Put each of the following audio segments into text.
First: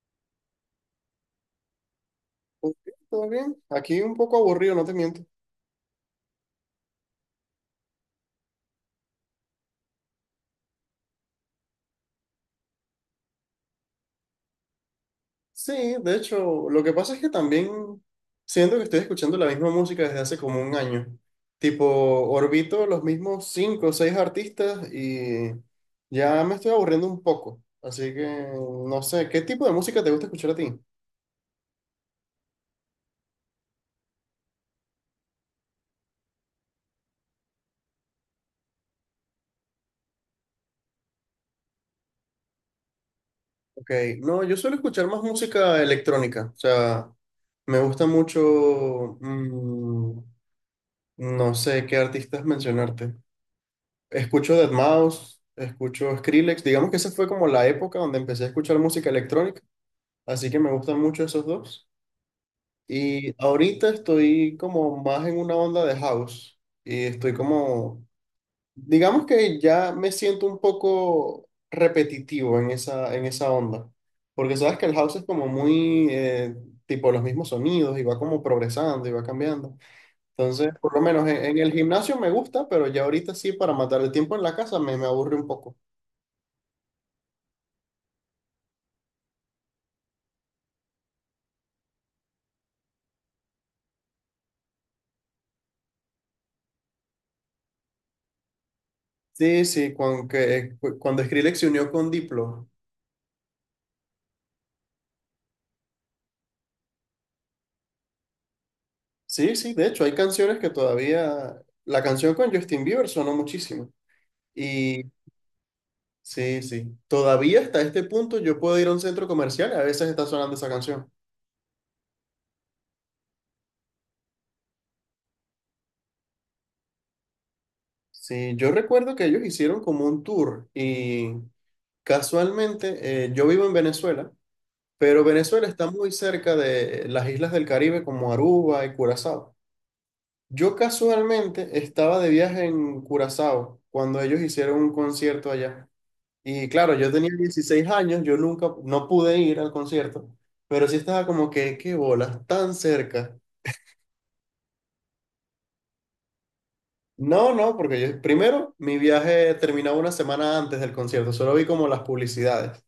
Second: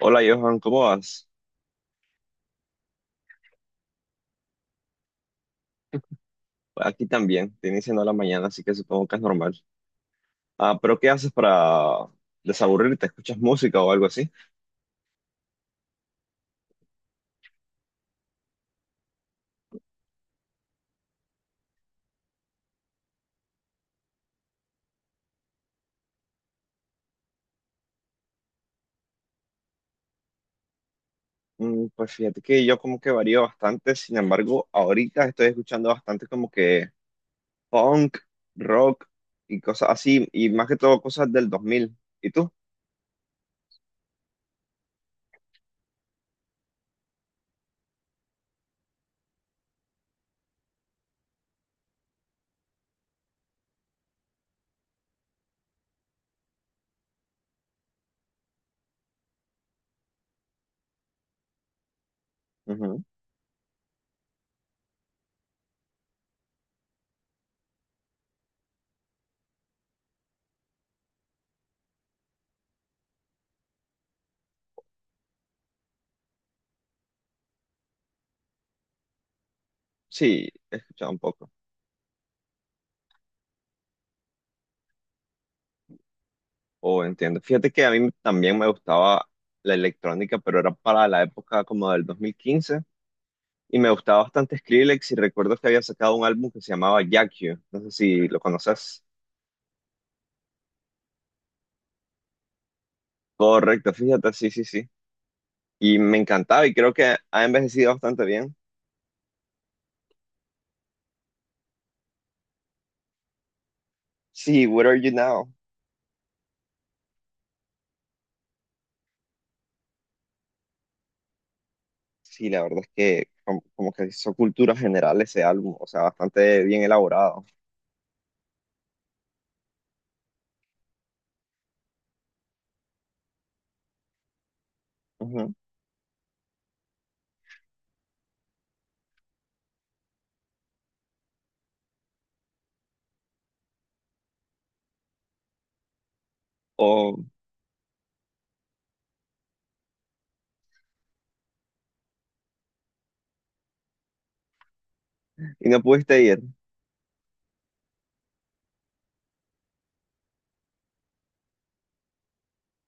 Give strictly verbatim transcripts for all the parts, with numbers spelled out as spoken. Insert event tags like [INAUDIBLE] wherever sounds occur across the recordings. Hola Johan, ¿cómo vas? Ok, ¿todo bien? Aquí un poco aburrido, no te miento. Aquí también, te iniciando la mañana, así que supongo que es normal. Ah, pero ¿qué haces para desaburrirte? ¿Escuchas música o algo así? Sí, de hecho, lo que pasa es que también siento que estoy escuchando la misma música desde hace como un año. Tipo, orbito los mismos cinco o seis artistas y ya me estoy aburriendo un poco. Así que, no sé, ¿qué tipo de música te gusta escuchar a ti? Mm, pues fíjate que yo como que varío bastante, sin embargo, ahorita estoy escuchando bastante como que punk, rock y cosas así, y más que todo cosas del dos mil. ¿Y tú? Ok, no, yo suelo escuchar más música electrónica. O sea, me gusta mucho, mm, no sé qué artistas mencionarte. Escucho deadmouse, escucho Skrillex. Digamos que esa fue como la época donde empecé a escuchar música electrónica, así que me gustan mucho esos dos. Ujú. Y ahorita estoy como más en una onda de house y estoy como, digamos que ya me siento un poco repetitivo en esa, en esa onda, porque sabes que el house es como muy eh, tipo los mismos sonidos y va como progresando y va cambiando. Sí, Entonces, he por lo escuchado un menos en, poco. en el gimnasio me gusta, pero ya ahorita sí, para matar el tiempo en la casa me, me aburre un poco. Oh, entiendo. Fíjate que a mí también me gustaba la electrónica, pero era para la época como del dos mil quince. Y me gustaba bastante Skrillex y recuerdo que había sacado un álbum que se llamaba Jack You. No sé si lo conoces. Sí, sí, cuando, que, cuando Skrillex se unió con Diplo. Correcto, fíjate, sí, sí, sí. Y me encantaba y creo que ha envejecido bastante bien. Sí, sí, de hecho, hay canciones que todavía. La canción con Justin Bieber sonó muchísimo. Sí, Where Are Y You Now? sí, sí, todavía hasta este punto yo puedo ir a un centro comercial y a veces está sonando esa canción. Sí, la verdad es que como, como que hizo cultura general ese álbum, o sea, bastante bien elaborado. Sí, yo recuerdo que ellos hicieron como un tour y casualmente eh, yo vivo en Venezuela, pero Ujú. Venezuela está muy cerca de las islas del Caribe como Aruba y Curazao. Yo casualmente estaba de viaje en Curazao cuando ellos hicieron un concierto allá. Y claro, yo O, tenía dieciséis años, yo nunca, no pude ir al concierto, pero sí estaba como que, qué bolas, tan cerca. y no pudiste ir, No, no, porque yo, primero, mi viaje terminaba una semana antes del concierto, solo vi como las publicidades.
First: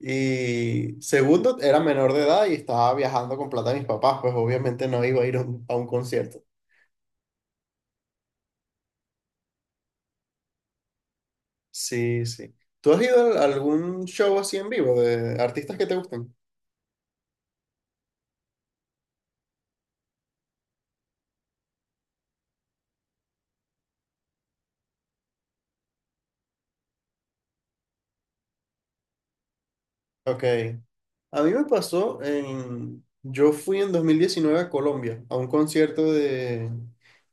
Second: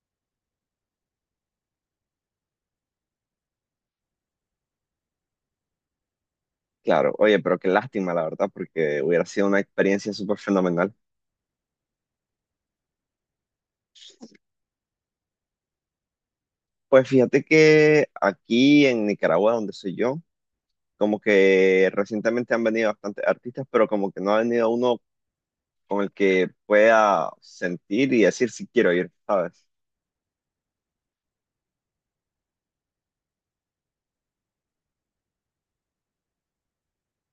Y segundo, era menor de edad y estaba viajando con plata de mis papás, pues obviamente no iba a ir a un a un concierto. claro. Oye, pero qué lástima, la verdad, porque hubiera sido una experiencia súper fenomenal. Sí, sí. ¿Tú has ido a algún show así en vivo de artistas que te gustan? Pues fíjate que aquí en Nicaragua, donde soy yo, como que recientemente han venido bastantes artistas, pero como que no ha venido uno con el que pueda sentir y decir si quiero ir, ¿sabes? Ok. A mí me pasó en. Yo fui en dos mil diecinueve a Colombia a un concierto de.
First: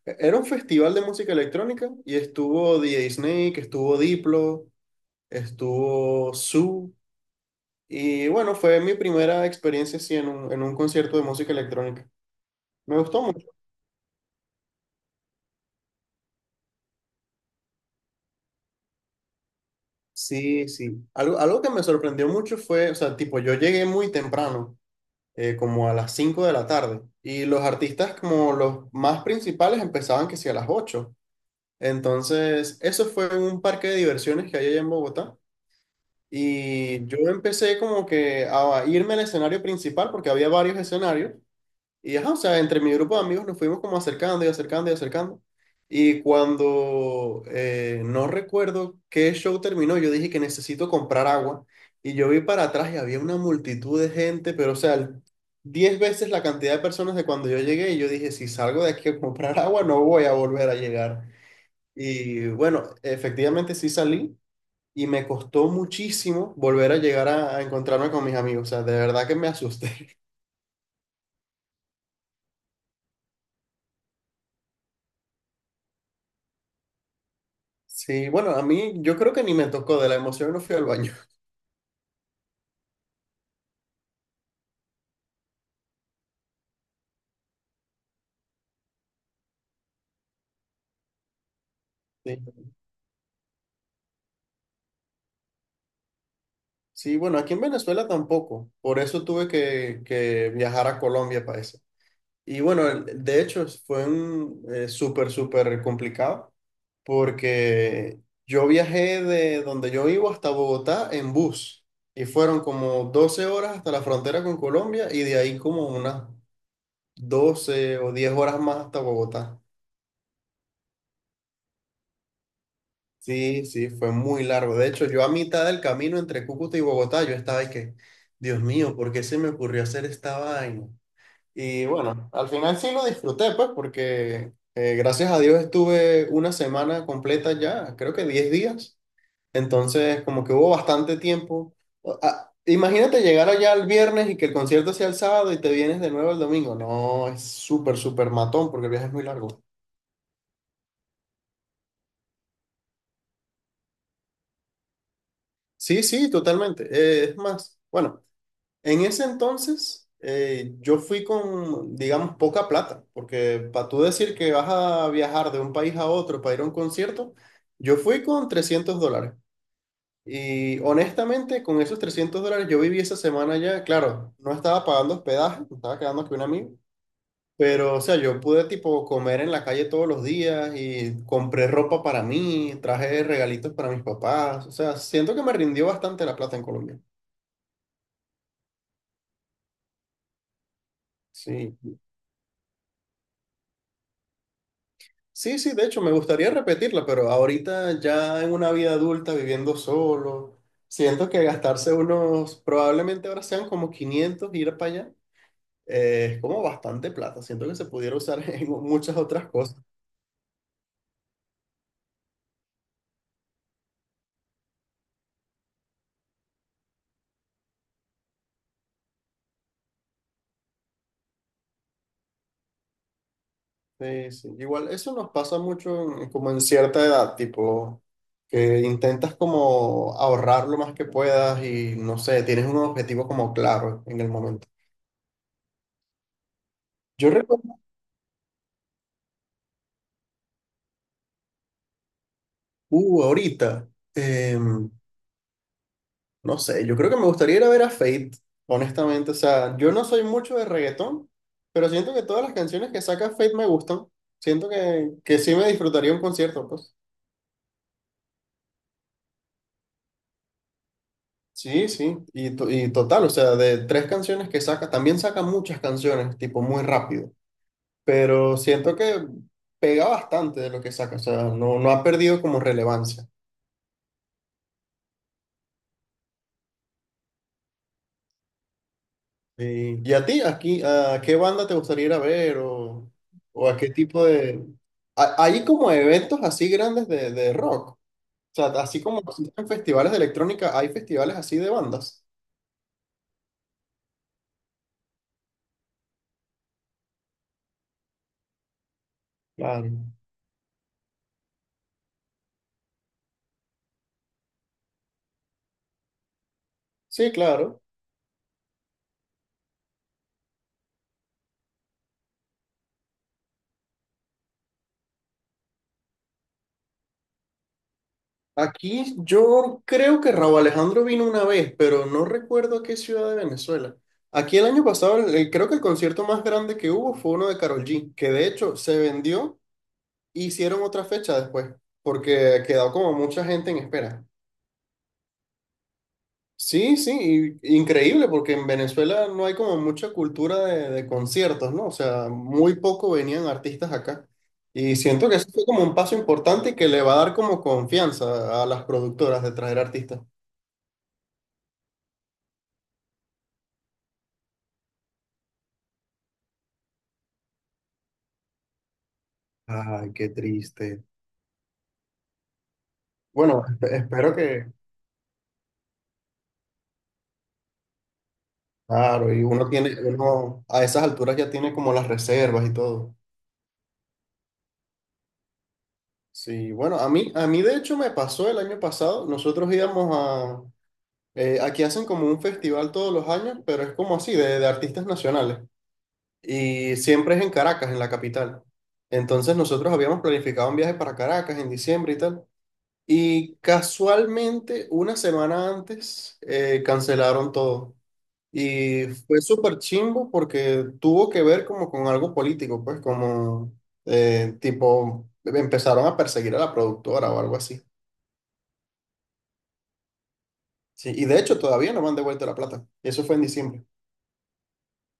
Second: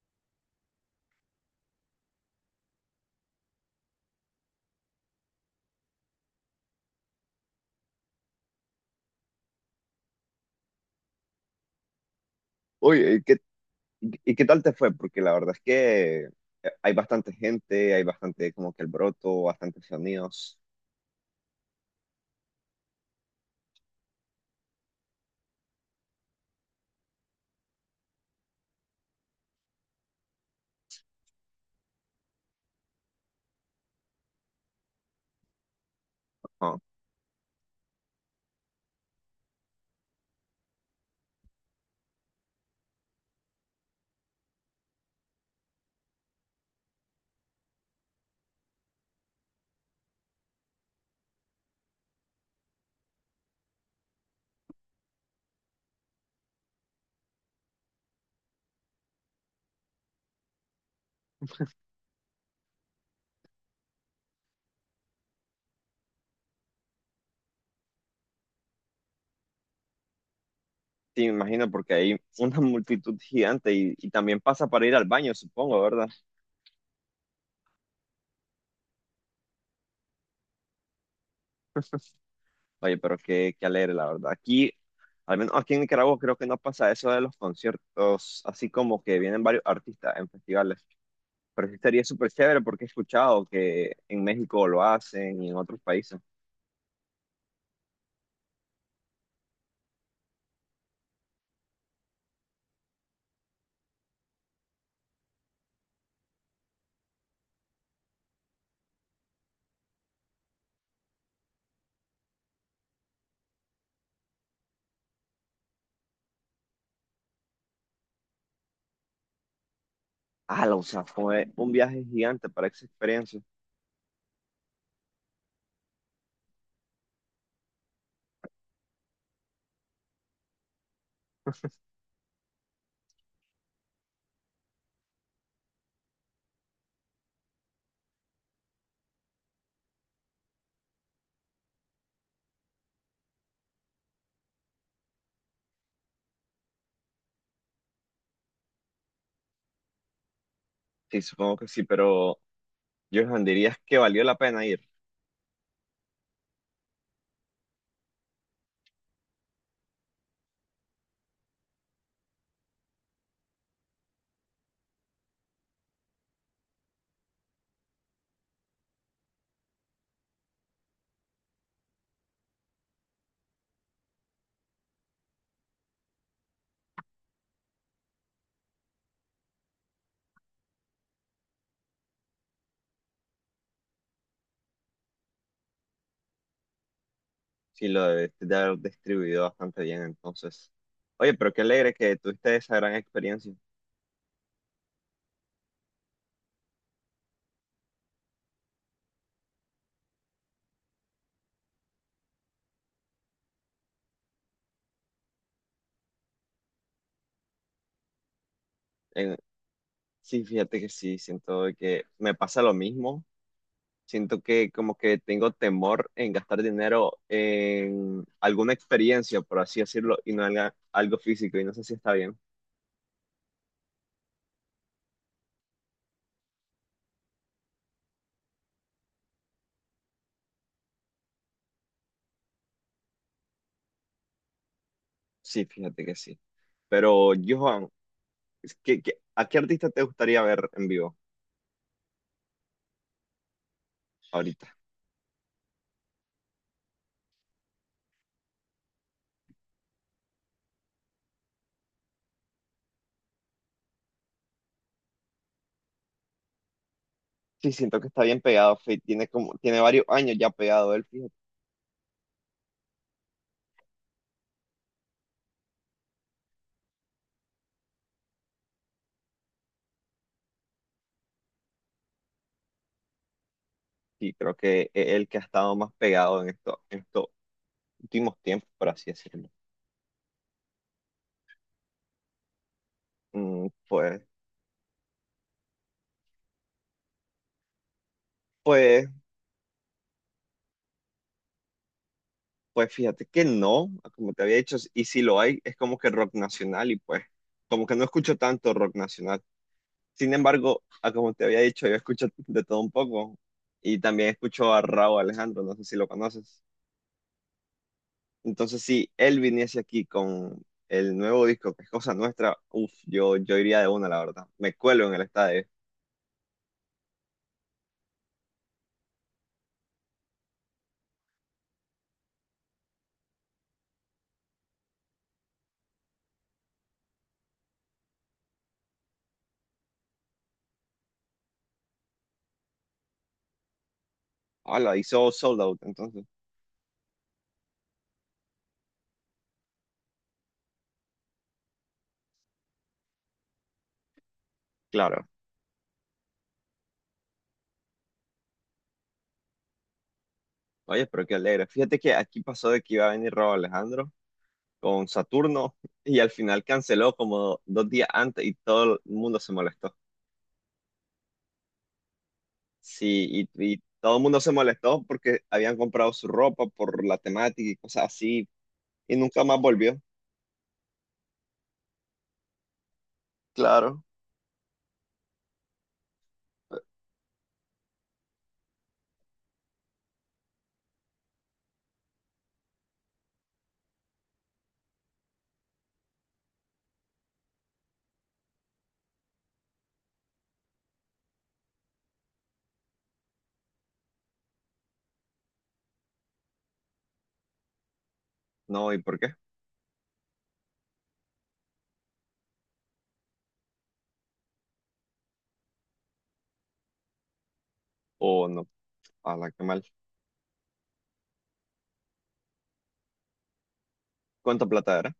Era un festival de música electrónica y estuvo D J Snake, estuvo Diplo, estuvo Su. Y bueno, fue mi primera experiencia así en un, en un concierto de música electrónica. Me Uy, gustó ¿y qué, mucho. y qué tal te fue? Porque la verdad es que hay bastante gente, hay bastante como que el broto, bastantes sonidos. Sí, sí. Algo, algo que me sorprendió mucho fue, o sea, tipo, yo llegué muy temprano. eh, como a las cinco de la tarde. Y los artistas como los más principales empezaban que sí a las ocho. Entonces, eso fue en un parque de diversiones que hay allá en Bogotá. Ajá. Y yo empecé como que a irme al escenario principal porque había varios escenarios. Y ajá, o sea, entre mi grupo de amigos nos fuimos como acercando y acercando y acercando. Y cuando eh, no recuerdo qué show terminó, yo dije que necesito comprar agua. Y yo vi para atrás y había una multitud de gente, pero o sea, diez veces la cantidad de personas de cuando yo llegué. Y yo dije, si salgo de aquí a comprar [LAUGHS] agua, no voy a volver a llegar. Y bueno, efectivamente sí salí y me costó muchísimo volver a llegar a, a encontrarme con mis amigos. O sea, de verdad que me asusté. [LAUGHS] Sí, me imagino porque hay una multitud gigante y, y también pasa para ir al baño, supongo, ¿verdad? Sí, bueno, a mí yo creo que ni me tocó, de la emoción no fui al baño. [LAUGHS] Oye, pero qué, qué alegre, la verdad. Aquí, al menos aquí en Nicaragua, creo que no pasa eso de los conciertos, así como que vienen varios artistas en festivales. Pero sí estaría súper Sí, chévere porque he escuchado que en México lo hacen y en otros países. sí, bueno, aquí en Venezuela tampoco, por eso tuve que, que viajar a Colombia para eso. Y bueno, el- de hecho fue un eh, súper, súper complicado porque yo viajé de donde yo vivo hasta Bogotá en bus y fueron como doce horas hasta la frontera con Colombia y de ahí como unas doce o diez horas más hasta Bogotá. Ah, o sea, fue un viaje gigante para esa experiencia. Sí, sí, fue muy largo. De hecho, yo a mitad del camino entre Cúcuta y Bogotá, yo estaba y que, Dios mío, ¿por qué se me ocurrió hacer esta vaina? Y bueno, al final sí lo disfruté, pues, porque eh, gracias a Dios estuve una semana completa ya, creo que diez días. Entonces, como que hubo bastante tiempo. O- ah, imagínate llegar allá el viernes y que el concierto sea el sábado y te vienes de nuevo el domingo. No, es súper, súper matón porque el viaje es muy largo. Sí, supongo que sí, pero Johan, dirías que valió la pena ir. Sí, sí, totalmente. Eh, es más, bueno. En ese entonces, eh, yo fui con, digamos, poca plata, porque para tú decir que vas a viajar de un país a otro para ir a un concierto, yo fui con trescientos dólares. Y honestamente, con esos trescientos dólares yo viví esa semana ya, claro, no estaba pagando hospedaje, me estaba quedando con un amigo, pero o sea, yo pude tipo comer en la calle todos los días y compré ropa para mí, traje regalitos para mis papás, o sea, siento que me rindió bastante la plata en Colombia. Sí, lo debiste de haber distribuido bastante bien, entonces. Oye, pero qué Sí. alegre que tuviste esa gran experiencia. Sí, sí, de hecho me gustaría repetirla, pero ahorita ya en una vida adulta viviendo solo, siento que gastarse unos, probablemente ahora sean como quinientos ir para allá, eh, es como bastante plata, siento que se pudiera usar [LAUGHS] en muchas En- otras cosas. sí, fíjate que sí, siento de que me pasa lo mismo. Siento que como que tengo temor en gastar dinero en alguna experiencia, por así decirlo, y no en algo físico, y no sé si está bien. Sí, sí. Igual eso nos pasa mucho en- como en cierta edad, tipo que intentas como ahorrar lo más que puedas y no sé, tienes un objetivo como claro en el momento. Sí, fíjate que sí. Yo Pero, recuerdo, Johan, es que- que- ¿a qué artista te gustaría ver en vivo uh, ahorita. ahorita? em, No sé, yo creo que me gustaría ir a ver a Fate, honestamente. O sea, yo no soy mucho de reggaetón, pero siento que todas las canciones que saca Fate me gustan. Siento que, que sí me disfrutaría un concierto, pues. Sí, siento que está bien pegado, Fate. Tiene como, tiene varios años ya pegado él, fíjate. Sí, sí. Y, to- y total, o sea, de tres canciones que saca, también saca muchas canciones, tipo muy rápido. Pero siento que pega bastante de lo que saca, o sea, no, no ha perdido como relevancia. Sí, creo que es el que ha estado más pegado en esto, en estos últimos tiempos, por así decirlo. Sí. ¿Y a ti, aquí, a qué banda te gustaría ir a ver o, Mm, o a qué tipo pues, de. a- Hay como eventos así grandes de, de rock. O sea, así pues, como existen festivales de electrónica, hay festivales así de bandas. pues fíjate que no, como te había dicho, y si lo hay, es como que rock nacional, y pues, como que no escucho tanto rock nacional. Claro. Sin embargo, a como te había dicho, yo escucho de todo un poco y también escucho a Raúl Alejandro, no sé si lo conoces. Sí, claro. Entonces, si él viniese aquí con el nuevo disco, que es Cosa Nuestra, uff, yo, yo iría de una, la verdad. Me cuelo en el estadio. Aquí yo creo que Raúl Alejandro vino una vez, pero no recuerdo a qué ciudad de Venezuela. Aquí el año pasado, el- el- creo que el concierto más grande que hubo fue uno de Karol G, que de hecho se vendió e hicieron otra fecha después, porque quedó como mucha gente en espera. Hola, hizo sold out, entonces, Sí, sí, y- increíble porque en Venezuela no hay como mucha cultura de, de conciertos, ¿no? O sea, muy poco venían artistas acá. Y claro. siento que eso fue como un paso importante y que le va a dar como confianza a las productoras de traer artistas. Oye, pero qué alegre. Fíjate que aquí pasó de que iba a venir Raúl Alejandro con Saturno y al final canceló como dos días antes y todo el mundo se molestó. Ay, qué triste. Sí, Bueno, y, y espe- todo el espero mundo se que, molestó porque habían comprado su ropa por la temática y cosas así, y claro, nunca y más uno tiene, volvió. uno a esas alturas ya tiene como las reservas y todo. Claro. Sí, bueno, a mí, a mí de hecho me pasó el año pasado, nosotros íbamos. Eh, aquí hacen como un festival todos los años, pero es como así, de, de artistas nacionales. Y siempre es en Caracas, en la capital. Entonces nosotros habíamos planificado un viaje para Caracas en diciembre y tal. Y casualmente, una semana antes, eh, cancelaron todo. No, ¿y Y por qué? fue súper chimbo porque tuvo que ver como con algo político, pues como eh, tipo, empezaron a perseguir a la productora o algo así. O no, a la que mal. Sí, y de hecho todavía no me han devuelto la plata. Eso fue en diciembre. ¿Cuánta plata era?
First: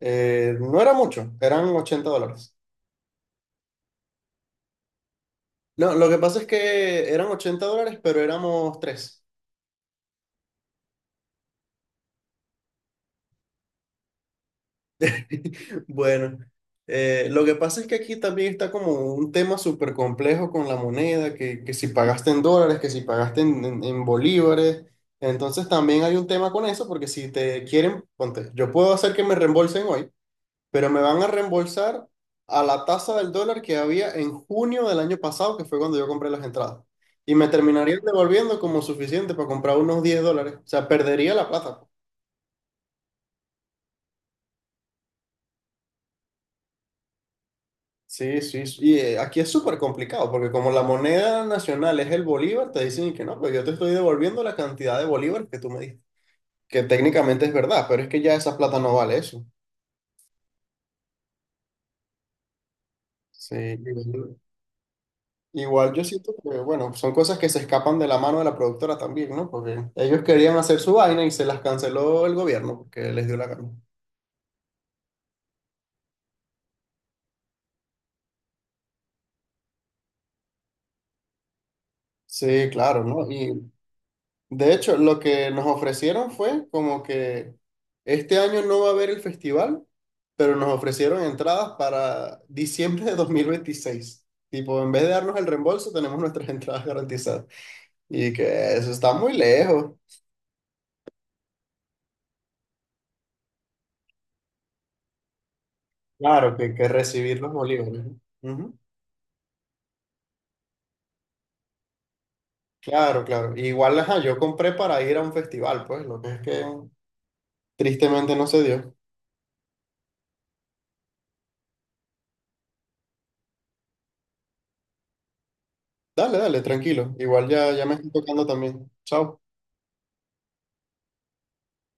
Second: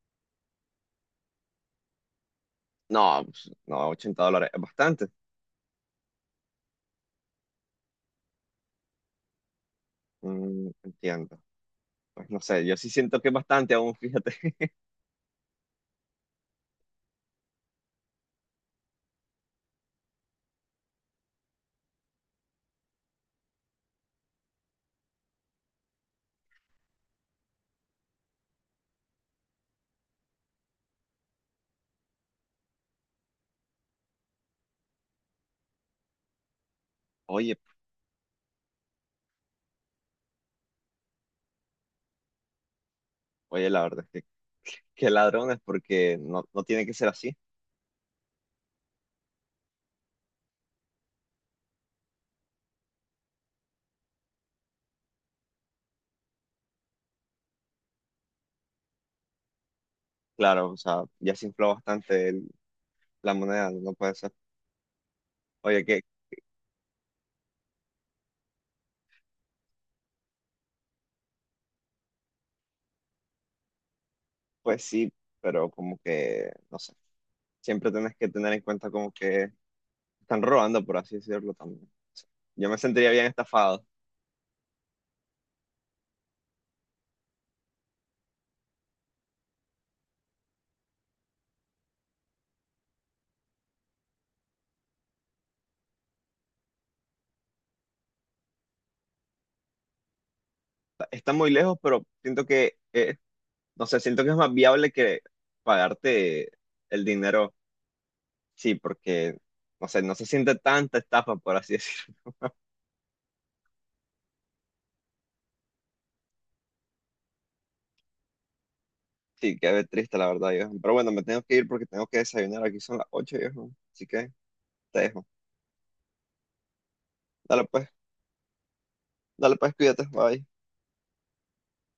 Eh, no era mucho, eran ochenta dólares. No, pues, no, ochenta dólares, es bastante. No, lo que pasa es que eran ochenta dólares, pero éramos tres. Mm, entiendo. Pues no sé, yo sí siento que es bastante aún, fíjate. [LAUGHS] [LAUGHS] Bueno, eh, lo que pasa es que aquí también está como un tema súper complejo con la moneda, que, que si pagaste en dólares, que si pagaste en, en- en bolívares. Entonces también hay un tema con eso, porque si te quieren, ponte, yo puedo hacer que me reembolsen hoy, pero me van a reembolsar a la tasa del dólar que había en junio del año pasado, que fue cuando yo compré las entradas. Y me Oye, terminarían devolviendo como suficiente para comprar unos diez dólares. O sea, perdería la plata. oye, la verdad es que qué ladrones, porque no, no tiene que ser así. Sí, sí, sí. y eh, aquí es súper complicado porque como la moneda nacional es el bolívar, te dicen que no, pero yo te estoy devolviendo la cantidad de bolívar que tú me diste, que técnicamente es verdad, pero es que ya esa plata no vale eso. Claro, o sea, ya se infló bastante el- la Sí, moneda, no puede ser. Oye, igual qué, yo siento que, bueno, son cosas que se escapan de la mano de la productora también, ¿no? Porque ellos querían hacer su vaina y se las canceló el gobierno porque les dio la gana. pues sí, pero como que, no sé, siempre tenés que tener en cuenta como que están robando, por así decirlo también. O sea, yo Sí, me claro, sentiría bien ¿no? Y estafado. de hecho, lo que nos ofrecieron fue como que este año no va a haber el festival, pero nos ofrecieron entradas para diciembre de dos mil veintiséis. Tipo, en vez de darnos el reembolso, tenemos nuestras [LAUGHS] entradas garantizadas. Y que eso está muy lejos. Está muy lejos, pero siento que, eh, no sé, siento que es más viable que pagarte Claro, que, que el recibir los dinero, bolívares. ¿No? sí, Ujú. porque, no sé, no se siente tanta estafa, por así decirlo. [LAUGHS] Claro, claro. Igual, ajá, yo compré para ir a un festival, pues, lo que es que tristemente no se dio. Sí, qué triste, la verdad, viejo. Pero bueno, me tengo que ir porque tengo que desayunar. Aquí son las ocho, viejo. Así que te dejo. Dale, dale, tranquilo. Igual Dale ya, ya pues, me estoy tocando también. Chao. dale pues, cuídate, bye.